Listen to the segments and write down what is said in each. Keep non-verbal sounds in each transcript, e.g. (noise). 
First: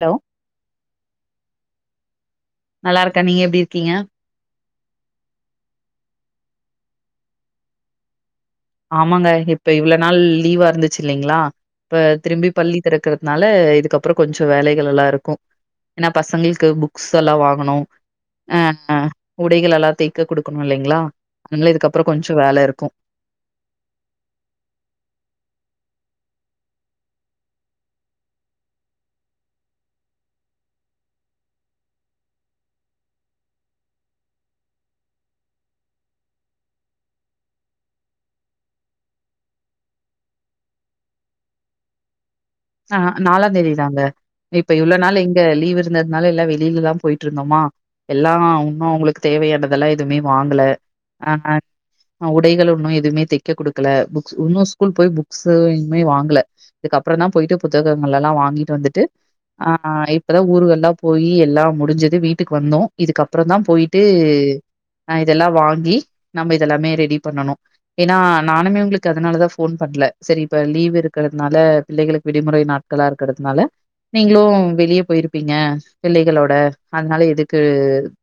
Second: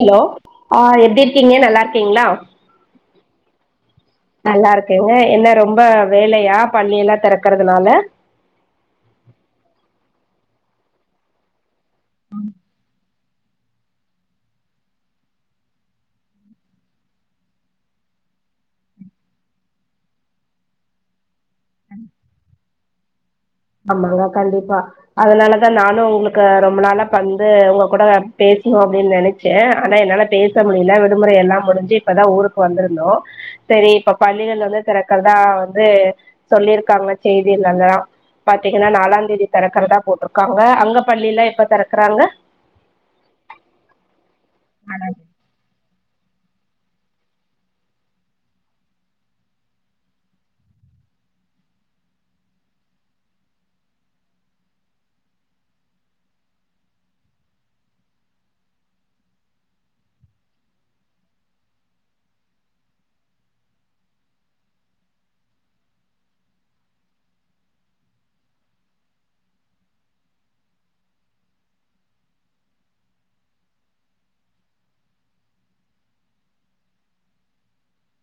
Hello அ எப்படி இருக்கீங்க நல்லா இருக்கீங்களா நல்லா இருக்கேன் நீங்க எப்படி இருக்கீங்க நல்லா இருக்கேங்க என்ன ரொம்ப வேலையா பள்ளி எல்லா திறக்கறதுனால ஆமாங்க இப்ப இவ்ளோ நாள் லீவ்வா இருந்துச்சு இல்லைங்களா இப்ப திரும்பி பள்ளி திறக்கறது னால இதுக்கப்புறோ கொஞ்சோ வேலைகள் எல்லா இருக்கு ஏனா பசங்களுக்கு புக்ஸ் எல்லா வாங்கணு அ அ உடைகள் எல்லா தைக்க குடுக்கணும் இல்லைங்களா அதனால இதுக்கப்புறம் கொஞ்சோ வேல இருக்கும் ஆமாங்க கண்டிப்பா அதனாலதா நானும் உங்களுக்கு ரொம்ப நாள பந்து உங்க கூட பேசணும் அப்படின் நினைச் ச்ச ஆனா என்னால பேச முடியல விடுமுறை எல்லாம் முடிஞ்சு இப்பதா ஊருக்கு வந்திருந்தோம் சேரி இப்ப பள்ளிகள் வந்து திறக்குறதா வந்து சொல்லியிருக்காங்க செய்தில எல்லா பாத்தீங்களா நாலாந்தேதி திறக்கறதா போட்ருக்காங்க அங்க பள்ளிலா எப்ப திறக்கறாங்க அ நாலாந்தேதிதாங்க இப்ப இவ்ளோ நாளு இங்க லீவ் இருந்ததுனால எல்லா வெளியில தா போயிட்டு இருந்தோமா எல்லா இன்னும் அவுங்களுக்கு தேவையானதெல்லா எதுவுமே வாங்கல அ அ உடைகள் ஒன்னும் எதுவுமே தைக்க குடுக்கல புக்ஸ் இன்னும் ஸ்கூல் போய் புக்ஸ்சு இன்னுமே வாங்கல இதுக்கப்புறம் தா போயிட்டு புத்தகங்கள் எல்லா வாங்கிட்டு வந்துட்டு அ இப்பதா ஊருகள்ல்லா போயி எல்லாம் முடிஞ்சது வீட்டுக்கு வந்தோம் இதுக்கப்புறம் தா போயிட்டு நா இதெல்லாம் வாங்கி நம்ம இதெல்லாமே ரெடி பண்ணணும் ஏன்னா நானுமே உங்களுக்கு அதனால தா ஃபோன் பண்ணல சரி இப்ப லீவ் இருக்கறதுனால பிள்ளைகளுக்கு விடுமுறை நாட்களா இருக்கறதுனால நீங்களும் வெளிய போயிருப்பீங்க பிள்ளைகளோட அதனால எதுக்கு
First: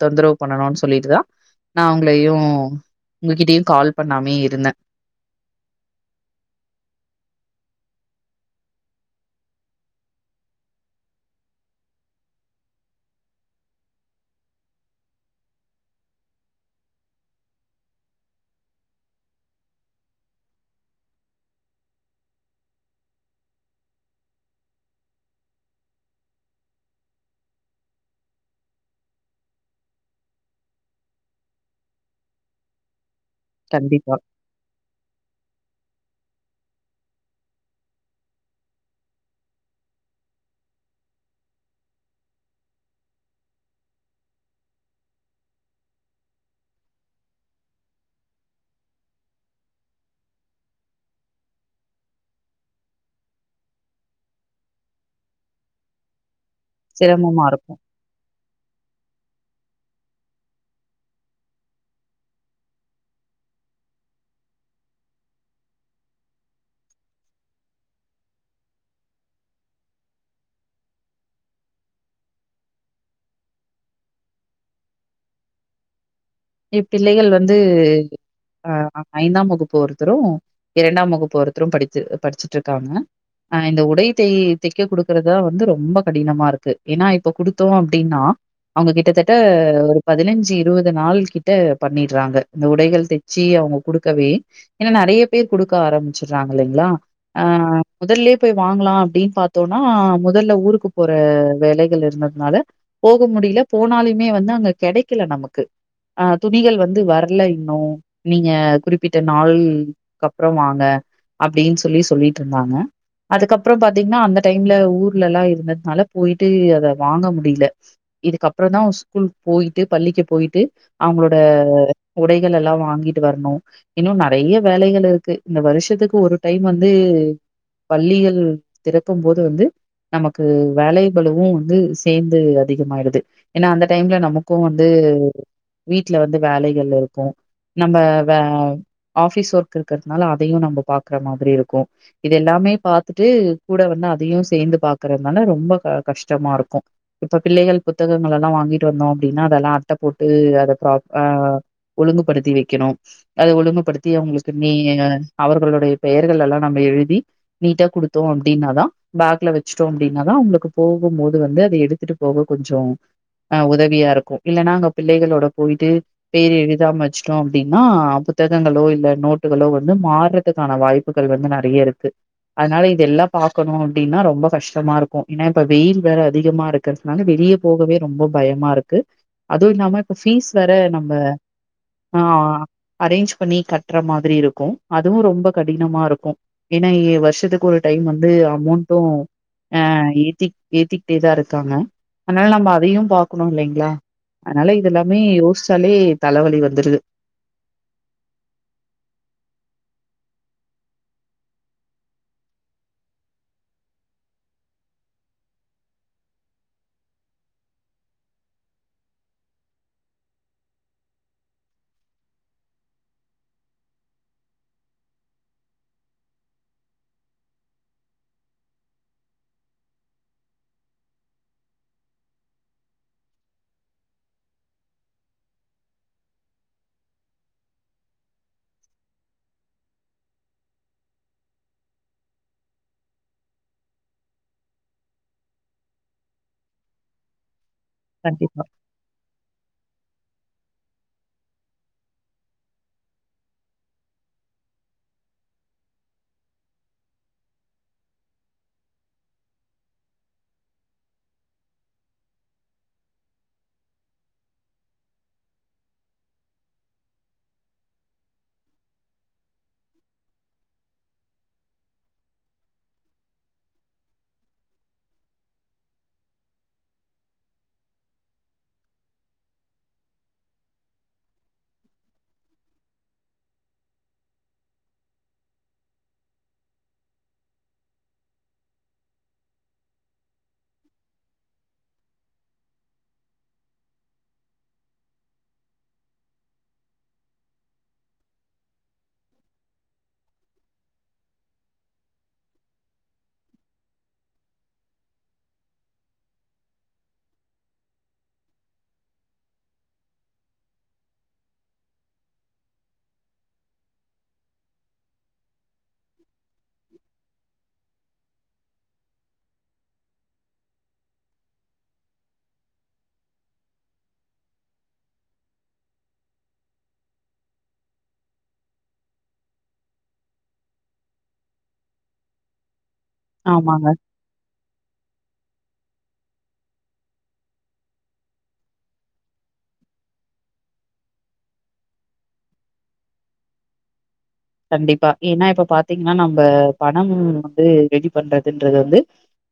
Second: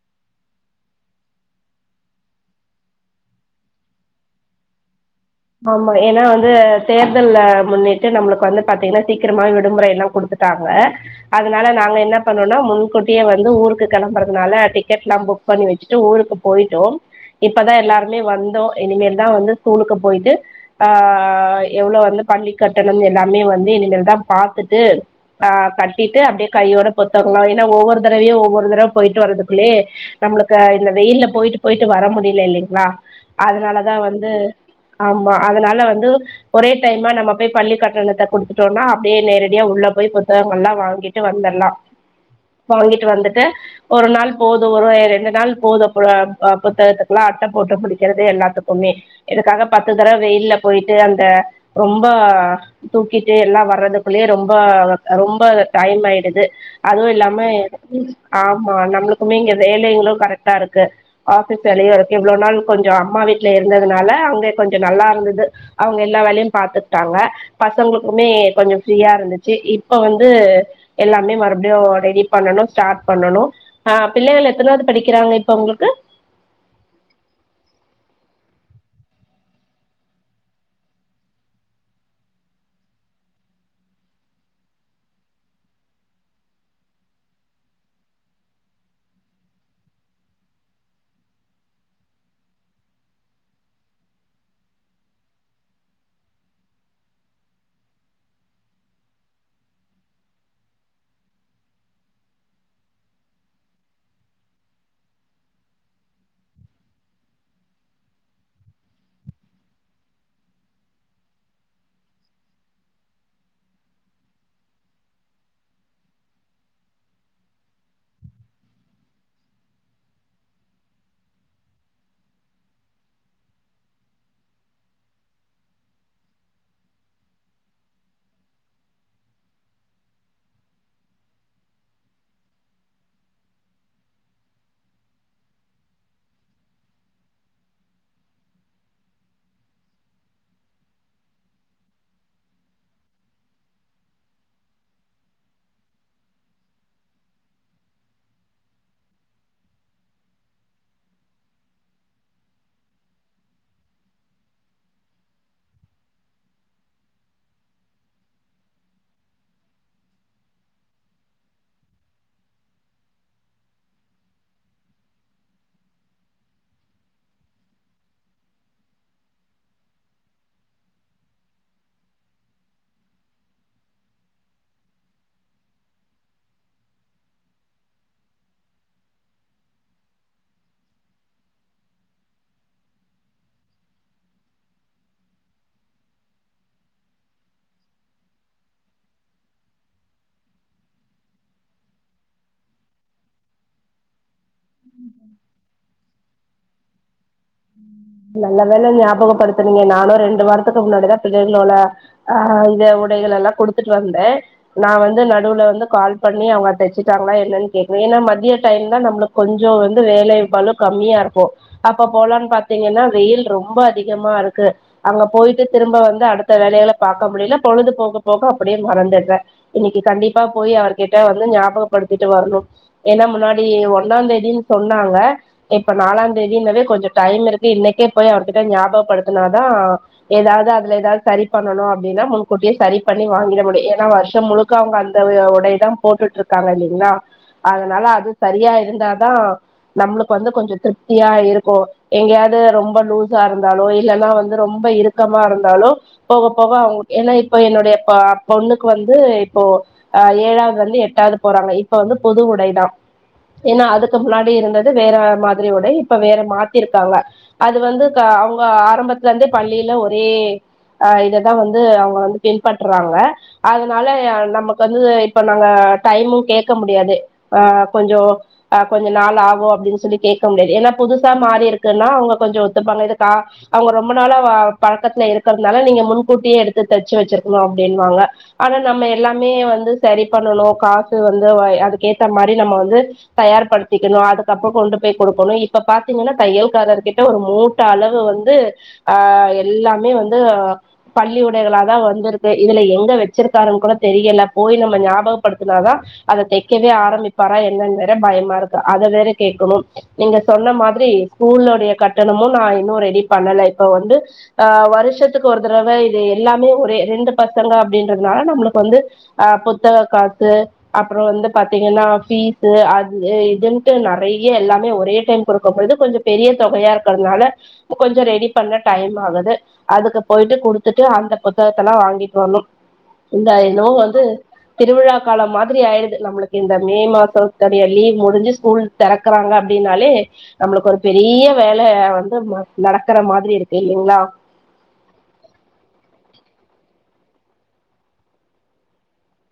தொந்தரவு பண்ணணும்னு சொல்லிட்டு தா நா உங்களையும் உங்ககிட்டயையு கால் பண்ணாமே இருந்தேன் ஆமா ஏன்னா வந்து தேர்தல முன்னிட்டு நம்மளுக்கு வந்து பாத்தீங்கன்னா சீக்கிரமாவே விடுமுறை எல்லாம் குடுத்து விட்டாங்க அதனால நாங்க என்ன பண்ணோம்னா முன்கூட்டியே வந்து ஊருக்கு கிளம்புறதுனால டிக்கெட்ல்லா புக் பண்ணி வச்சுட்டு ஊருக்கு போயிட்டோ இப்பதா எல்லாருமே வந்தோம் இனிமேல்தா வந்து ஸ்கூலுக்கு போய்ட்டு ஆ எவ்வளவு வந்து பள்ளி கட்டணம் எல்லாமே வந்து இனிமேல்தா பாத்துட்டு அ கட்டிட்டு அப்படியே கையோட புத்தங்க ஏன்னா ஒவ்வொரு தடவையே ஒவ்வொரு தடவ போயிட்டு வர்றதுக்குள்ளயே நம்மளுக்கு இந்த வெயில்ல போயிட்டு போயிட்டு வர முடியல இல்லைங்களா அதனாலதா கண்டிப்பா வந்து ஆமா அதனால வந்து ஒரே டைமா நம்ம போயி பள்ளி கட்டணத்த குடுத்துட்டோம்னா அப்படியே நேரடியா உள்ள போயி புத்தகங்கள்ல்லா வாங்கிட் ட்டு வந்துரலாம் வாங்கிட்டு வந்துட்டு ஒரு நாள் போதும் ஒரு ரெண்டு நாள் போதும் அ புத்தகத்துக்கெல்லா அட்ட போட்டு முடிக்கிறது எல்லாத்துக் க்குமே இதுக்காக பத்து தரவ வெயில்ல போயிட்டு அந்த ரொம்ப தூக்கிட்டு எல்லா வர்றதுக்குள்ளேயே ரொம்ப ரொம்ப டைம் ஆயிடுது அது இல்லாம சிரமமா இருக்கு ஆமா நம்மளுக்குமே இங்க வேலைங்களு கரெக்டா இருக்கு ஆஃபிஸ் வேலையு இருக்கு இவ்ளோ நாள் கொஞ்ச அம்மா வீட்ல இருந்ததுனால அங்க கொஞ்ச. நல்லா இருந்தது அவுங்க எல்லா வேலையும் பாத்துக்கிட்டாங்க பசங்களுக்குமே கொஞ்ச ஃப்ரீயா இருந்துச்சு இப்ப வந்து எல்லாமே மறுபடியு ரெடி பண்ணணு ஸ்டார்ட் பண்ணணு ஆ பிள்ளைகள் எத்தனாவது படிக்கிறாங்க இப்ப உங்களுக்கு எப் பிள்ளைகள் வந்து அ ஐந்தாம் வகுப்பு ஒருத்தரு இரண்டாம் வகுப்பு ஒருத்தரும் படிச்சு படிச்சுட்டு இருக்காங்க அ இந்த உடை தை தைக்க குடுக்கறதா வந்து ரொம்ப கடினமா இருக்கு ஏன்னா இப்ப குடுத்தோ அப்டின்னா அவுங்க கிட்டத்தட்ட ஒரு பதினஞ்சு இருவது நாள் கிட்ட பண்ணிடுறாங்க இந்த உடைகள் தைச்சு அவுங்க குடுக்கவே ஏன்னா நிறைய பேரு குடுக்க ஆரம்பிச்சுர்றாங்க இல்லைங்களா ஆ முதல்லயே போய் வாங்கலா அப்டின்னு பாத்தோன்னா முதல்ல ஊருக்கு போற வேலைகள் இருந்தது னால போக முடியல போனாலுமே வந்து அங்க கெடைக்கல நமக்கு ஆ துணிகள் வந்து வர்ல இன்னு நீங்க குறிப்பிட்ட நாள்க்கப்புற வாங்க அப்டின்னு சொல்லி சொல்லிட்டு இருந்தாங்க அதுக்கப்புற பாத்தீங்கன்னா அந்த டைம்ல ஊர்ல எல்லா இருந்ததுனால போயிட்டு அத வாங்க முடியல இதுக்கப்புற தான் அவ ஸ்கூல் போயிட்டு பள்ளிக்கு போயிட்டு அவுங்களோட உடைகலெல்லா வாங்கிட்டு வரணு இன்னு நறைய வேலைகள் இருக்கு இந்த வருஷத்துக்கு ஒரு டைம் வந்து பள்ளிகள் திறக்கும் போது வந்து நமக்கு வேலை பலுவு வந்து சேந்து அதிகமாயிடுது ஏனா அந்த டைம்ல நமக்கு வந்து வீட்ல வந்து வேலைகள் இருக்கு நம்ம வே ஆபிஸ் ஒர்க் இருக்கிறதுனால அதையும் நம்ம பாக்குற மாதிரி இருக்கும் இதெல்லாமே பாத்துட்டு கூட வந்தா அதையு சேந்து பாக்கறதுனால ரொம்ப க கஷ்டமா இருக்கு இப்ப பிள்ளைகள் புத்தகங்கள் எல்லா வாங்கிட்டு வந்தோ அப்டின்னா அதெல்லா அட்ட போட்டு அத பிராப் ஆ ஒழுங்குபடுத்தி வைக்கணு அத ஒழுங்குபடுத்தி அவங்களுக்கு நீ அவர்களுடைய பெயர்கள எல்லா நம்ம எழுதி நீட்டா குடுத்தோ அப்டின்னாதா பேக்ல வச்சுட்டோ அப்டின்னாதா உங்களுக்கு போகும் போது வந்து அத எடுத்துட்டு போக கொஞ்சோ ஆ உதவியா இருக்கு இல்லன்னா அங்க பிள்ளைகளோட போயிட்டு பேர் எழுதாம வச்சுட்டோ அப்டின்னா புத்தகங்களோ இல்ல நோட்டுகளோ வந்து மார்றதுக்கான வாய்ப் புகள் வந்து நறைய இருக்கு அதுனால இது எல்லா பாக்கணு அப்டின்னா ரொம்ப கஷ்டமா இருக்கு ஏன்னா இப்ப வெயில் வேற அதிகமா இருக்கு க்கறதனால வெளியே போகவே ரொம்ப பயமா இருக்கு அதுவும் இல்லாம இப்ப ஃபீஸ் வேற நம்ம ஆ அரேஞ்ச் பண்ணி கட்டுற மாதிரி இருக்கு அதுவு ரொம்ப கடினமா இருக்கு ஏன்னா வருஷத்துக்கு ஒரு டைம் வந்து அமௌண்ட்டு ஆ ஏத்திக் ஏத்திக்கிட்டே தா இருக்காங்க அதனால நம்ம அதையும் பாக்கணு இல்லைங்களா அதுனால இதெல்லாமே யோசிச்சாலே தலவலி வந்துருது நல்ல வேலை ஞாபகப்படுத்துனீங்க நானு ரெண்டு வாரத்துக்கு முன்னாடிதா பிள்ளைகளோள ஆ இத உடைகள் எல்லா குடுத்துட்டு வந்தே நா வந்து நடுல வந்து கால் பண்ணி அவுங்க தச்சுட்டாங்களா என்னன்னு கேக்கனு ஏன்னா மதிய டைம் தா நம்மளுக் கொஞ்சோ வந்து வேலைபழு கம்மியா இருக்கும் அப்ப போலான்னு பாத்தா த்தீங்கன்னா வெயில் ரொம்ப அதிகமாருக்கு அங்க போயிட்டு திரும்ப வந்து அடுத்த வேலைகள பாக்க முடியல பொழுது போக போக அப்படியே மறந்துட்றே இன்னைக்கு கண்டிப்பா போய் அவர்கிட்ட வந்து ஞாபகப்படுத்திட்டு வரணும் ஏன்னா முன்னாடி ஒன்னாந் தேதின்னு சொன்னாங்க இப்ப நாலாந் தேதின்னவே கொஞ்சோ டைம் இருக்கு டி இன்னைக்கே போய் அவர்கிட்ட ஞாபகப்படுத்துனாதா ஏதாவ்து அதுல ஏதாவ்து சரி பண்ணணு அப்டின்னா முன்கூட்டியே சரி பண்ணி வாங்கிட முடியு ஏன்னா வருஷம் முழுக் க்க அவுங்க அந்த உடை தான் போட்டுட்ருக்காங்க இல்லைங்களா அதனால அது கண்டிப்பா. சரியா இருந்தாதா நம்மளுக்கு வந்து கொஞ்சொ திருப்தியா இருக்கூ எங்கேயாது து ரொம்ப லூஸா இருந்தாலோ இல்லன்னா வந்து ரொம்ப இருக்கமாருந்தாலோ போக போக அவுங் ஏன்னா இப்போ என்னுடைய பாப் பொண்ணுக்கு வந்து இப்போ ஆ ஏழாவதுல்லந்து எட்டாவ்து போறாங்க இப்ப வந்து பொது உடைதா ஏன்னா அதுக்கு முன்னாடி இருந்தது வேற மாதிரி உடை இப்ப வேற மாத்திருக்காங்க அது வந்து க அவுங்க ஆரம்பத்துல இருந்தே பள்ளியில ஒரே அ இததா வந்து அவுங்க வந்து பின்பற்றாங்க அதனால நமக்கு வந்து இப்ப நாங்க டைமுங் கேக்க முடியாது அ கொஞ்சோ ஆ கொஞ்ச நாளாகு அப்டின் சொல்லி கேக்க முடியாது ஏன்னா புதுசா மாறி இருக்குன்னா அவுங்க கொஞ்சோ ஒத்துப்பாங்க இதுக்கா அவுங்க ரொம்ப நாளா பழக்கத்துல இருக்கிறதுனால நீங்க முன்கூட்டியே எடுத்து தச்சு வச்சிருக்குணு அப்டின்வாங்க ஆனா நம்ம எல்லாமே வந்து சரி பண்ணணு காசு வந்து அதுக்கேத்த மாரி நம்ம வந்து தயார் படுத்திக்கணு அது கப்ப கொண்டு போய் குடுக்கணு இப்ப பாத்தீங்கன்னா தையல் காரர்க்கிட் ட ஒரு மூட்ட அளவு வந்து ஆ எல்லாமே வந்து பள்ளி உடைகளா தா வந்திருக்கு இதுல எங்க வச்சிருக்காருன் கூட தெரியல போய் நம்ம ஞாபகப்படுத்துனாதா அத தைக்கவே ஆரம்பிப்பாரா என்னன்னு வேற பயமா இருக்கு அதை வேற கேக்கணு நீங்க சொன்ன மாதிரி ஸ்கூல்லுடைய கட் தெனமு நா இன்னும் ரெடி பண்ணல இப்ப வந்து ஆ வருஷத் க்கு ஒரு தரவ இது எல்லாமே ஒரே ரெண்டு பசங்க அப்டின்றதுனால நம்ளுக்கு வந்து ஆ புத்தக காசு அப்புறொ வந்து பாத்தீங்கன்னா ஃபீஸ்ஸு அது இதுன்ட்டு நறைய எல்லாமே ஒரே டைம் கொடுக்கும் பொழுது கொஞ் பெரிய தொகையா இருக்கிறதுனால கொஞ்சொ ரெடி பண்ண டைம் ஆகுது அதுக்கு போயிட்டு குடுத்துட்டு அந்த புத்தகத்தல்லா வாங்கிட்டு வரணும் இந்த ஆமாங்க. என்னவோ வந்து திருவிழா காலம் மாதிரி ஆயிடுது நம்மளுக்கு இந்த மே மாசம் லீவ் முடிஞ்சு ஸ்கூல் தெறக்குறாங்க அப்டின்னாலே நம்மளுக்கு ஒரு பெரிய வேல அ வந்து நடக்கிற மாதிரி இருக்கு இல்லைங்களா கண்டிப்பா ஏன்னா இப்ப பாத்தீங்ன்னா நம்ப பணம் வந்து ரெடி பண்றதுன்றது வந்து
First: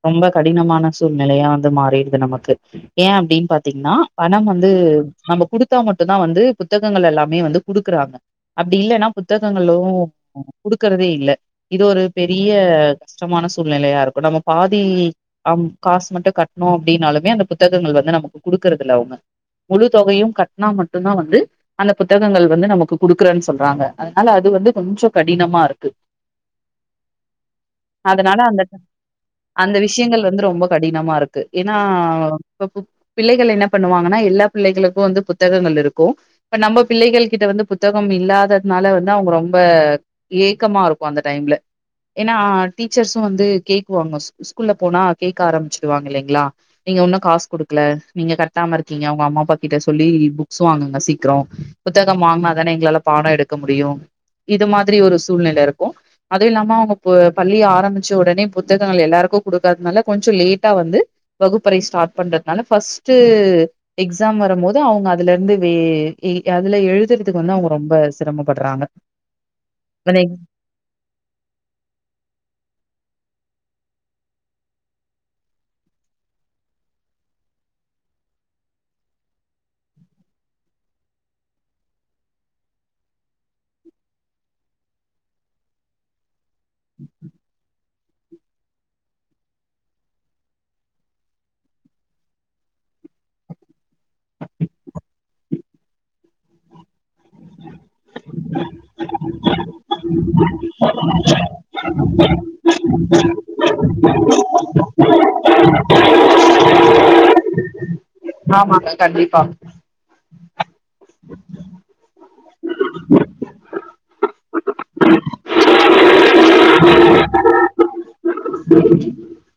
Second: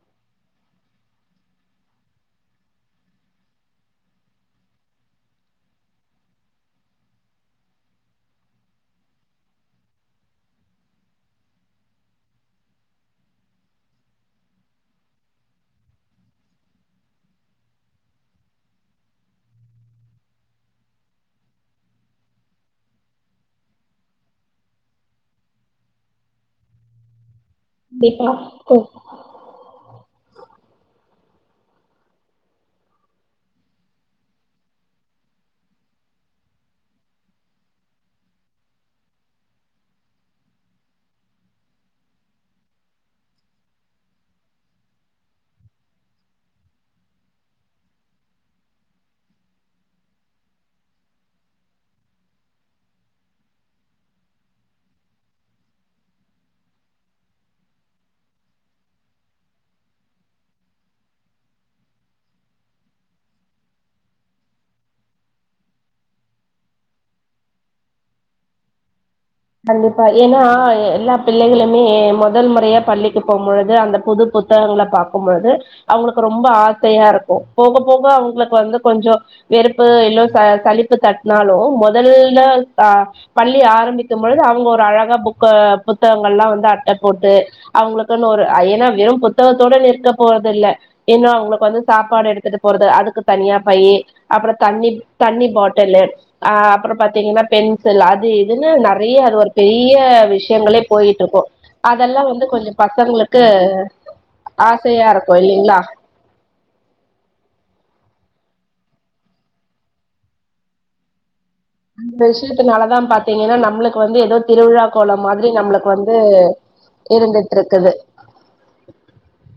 ரொம்ப கடினமான சூழ்நிலையா வந்து மாறிடுது நமக்கு ஏன் அப்படின் பாத்தீங்ன்னா பணம் வந்து நம்ம குடுத்தா மட்டும்ந்தா வந்து புத்தகங்கள் எல்லாமே வந்து குடுக்குறாங்க அப்டி இல்லன்னா புத்தகங்களு குடுக்கறதே இல்ல இது ஒரு பெரிய கஷ்டமான சூழ்நிலையா இருக்கூ நம்ம பாதி அவுங் காசு மட்டு கட்ணோ அப்டின்னாலுமே அந்த புத்தகங்கள் வந்து நமக்கு குடுக்குறதுல்ல அவுங்க முழு தொகையு கட்னா மட்டுந்தா வந்து அந்த புத்தகங்கள் வந்து நமக்கு குடுக்குறேன் சொல்றாங்க னால அது வந்து கொஞ்சொ கடினமாருக்கு அதனால அந்த கண்டிப்பா அந்த விஷயங்கள் வந்து ரொம்ப கடினமாருக்கு ஏன்னா பிள்ளைகள் என்ன பண்ணுவாங்கன்னா எல்லா பிள்ளைகளுக்கூ வந்து புத்தகங்கள் இருக்கூ இப்ப நம்ம பிள்ளைகள் கிட்ட வந்து புத்தகம் இல்லாததுனால வந்து அதா அவுங்க ரொம்ப ஏக்கமா இருக்கு அந்த டைம்ல ஏன்னா டீச்சர்ஸும் வந்து கேக்குவாங்க ஸ்கூல்ல போனா கேக்க ஆரம்பிச்சுடுவாங்க இல்லைங்களா நீங்க உன்னு காஸ் குடுக்கல நீங்க கட்டாம இருக்கீங்க உங்க அம்மா அப்பா கிட்ட சொல்லி புக்ஸு வாங்குங்க சீக்ரோ புத்தகம் வாங்குனாதானே எங்களால பாடோ எடுக்க முடியு இது மாதிரி ஒரு சூழ்நிலை இருக்கு அதுவும் இல்லாம அவுங்க ப பள்ளி ஆரம்பிச்ச ஒடனே புத்தகங்கள் எல்லாருக்கு குடுக்காதுனால கொஞ்ச லேட்டா வந்து வகுப்பறை ஸ்டார்ட் பண்றதுனால ஃபர்ஸ்ட்டு எக்ஸாம் வரும் போது அவுங்க அதுல இருந்து வே ஏய் அதுல எழுதுறதுக்கு வந்து அவுங்க ரொம்ப சிரமப்படுறாங்க கண்டிப்பா ஏன்னா எல்லாப் பிள்ளைகளுமே மொதல் முறையா பள்ளிக்கு போம் பொழுது அந்த புது புத்தகங்கள பாக்கும் பொழுது அவுங்களுக்கு ரொம்ப ஆசையா இருக்கு போக போக அவுங்களுக்கு வந்து கொஞ்சோ வெறுப்பு எல்லோ ச சளிப்பு தட்னாலு மொதல்ல ஆ பள்ளி ஆரம்பிக் கும் பொழுது அவுங்க ஒரு அழகா புக்க புத்தகங்கள்லா வந்து அட்ட போட்டு அவங்களுக்குன்னு ஒரு ஐ ஏன்னா வெறும் புத்தகத்தோடு நிற்க போறது இல்ல இன்னு அவுங்களுக்கு வந்து சாப்பாடு எடுத்துட்டு போறது அதுக்கு தனியா பையி அப்பறோ தண்ணி தண்ணிப்பாட்டலு அ அப்பறோ பாத்தீங்கன்னா பென்சில் அது இதுன்னு நெறை ய அது ஒரு பெரிய விஷயங்களே போயிகிட்டு இருக்கு அதெல்லா வந்து கொஞ்ச பசங்களுக்கு ஆசையா இருக்கு இல்லைங்களா ஆமாங்க கண்டிப்பா அந்த விஷயத்துனாலதா பாத்தீங்கன்னா நம்மளுக்கு வந்து எதோ திருவிழா கோளம் மாதிரி நம்மளுக்கு வந்து இருந்துட்ருக்குது (inaudible)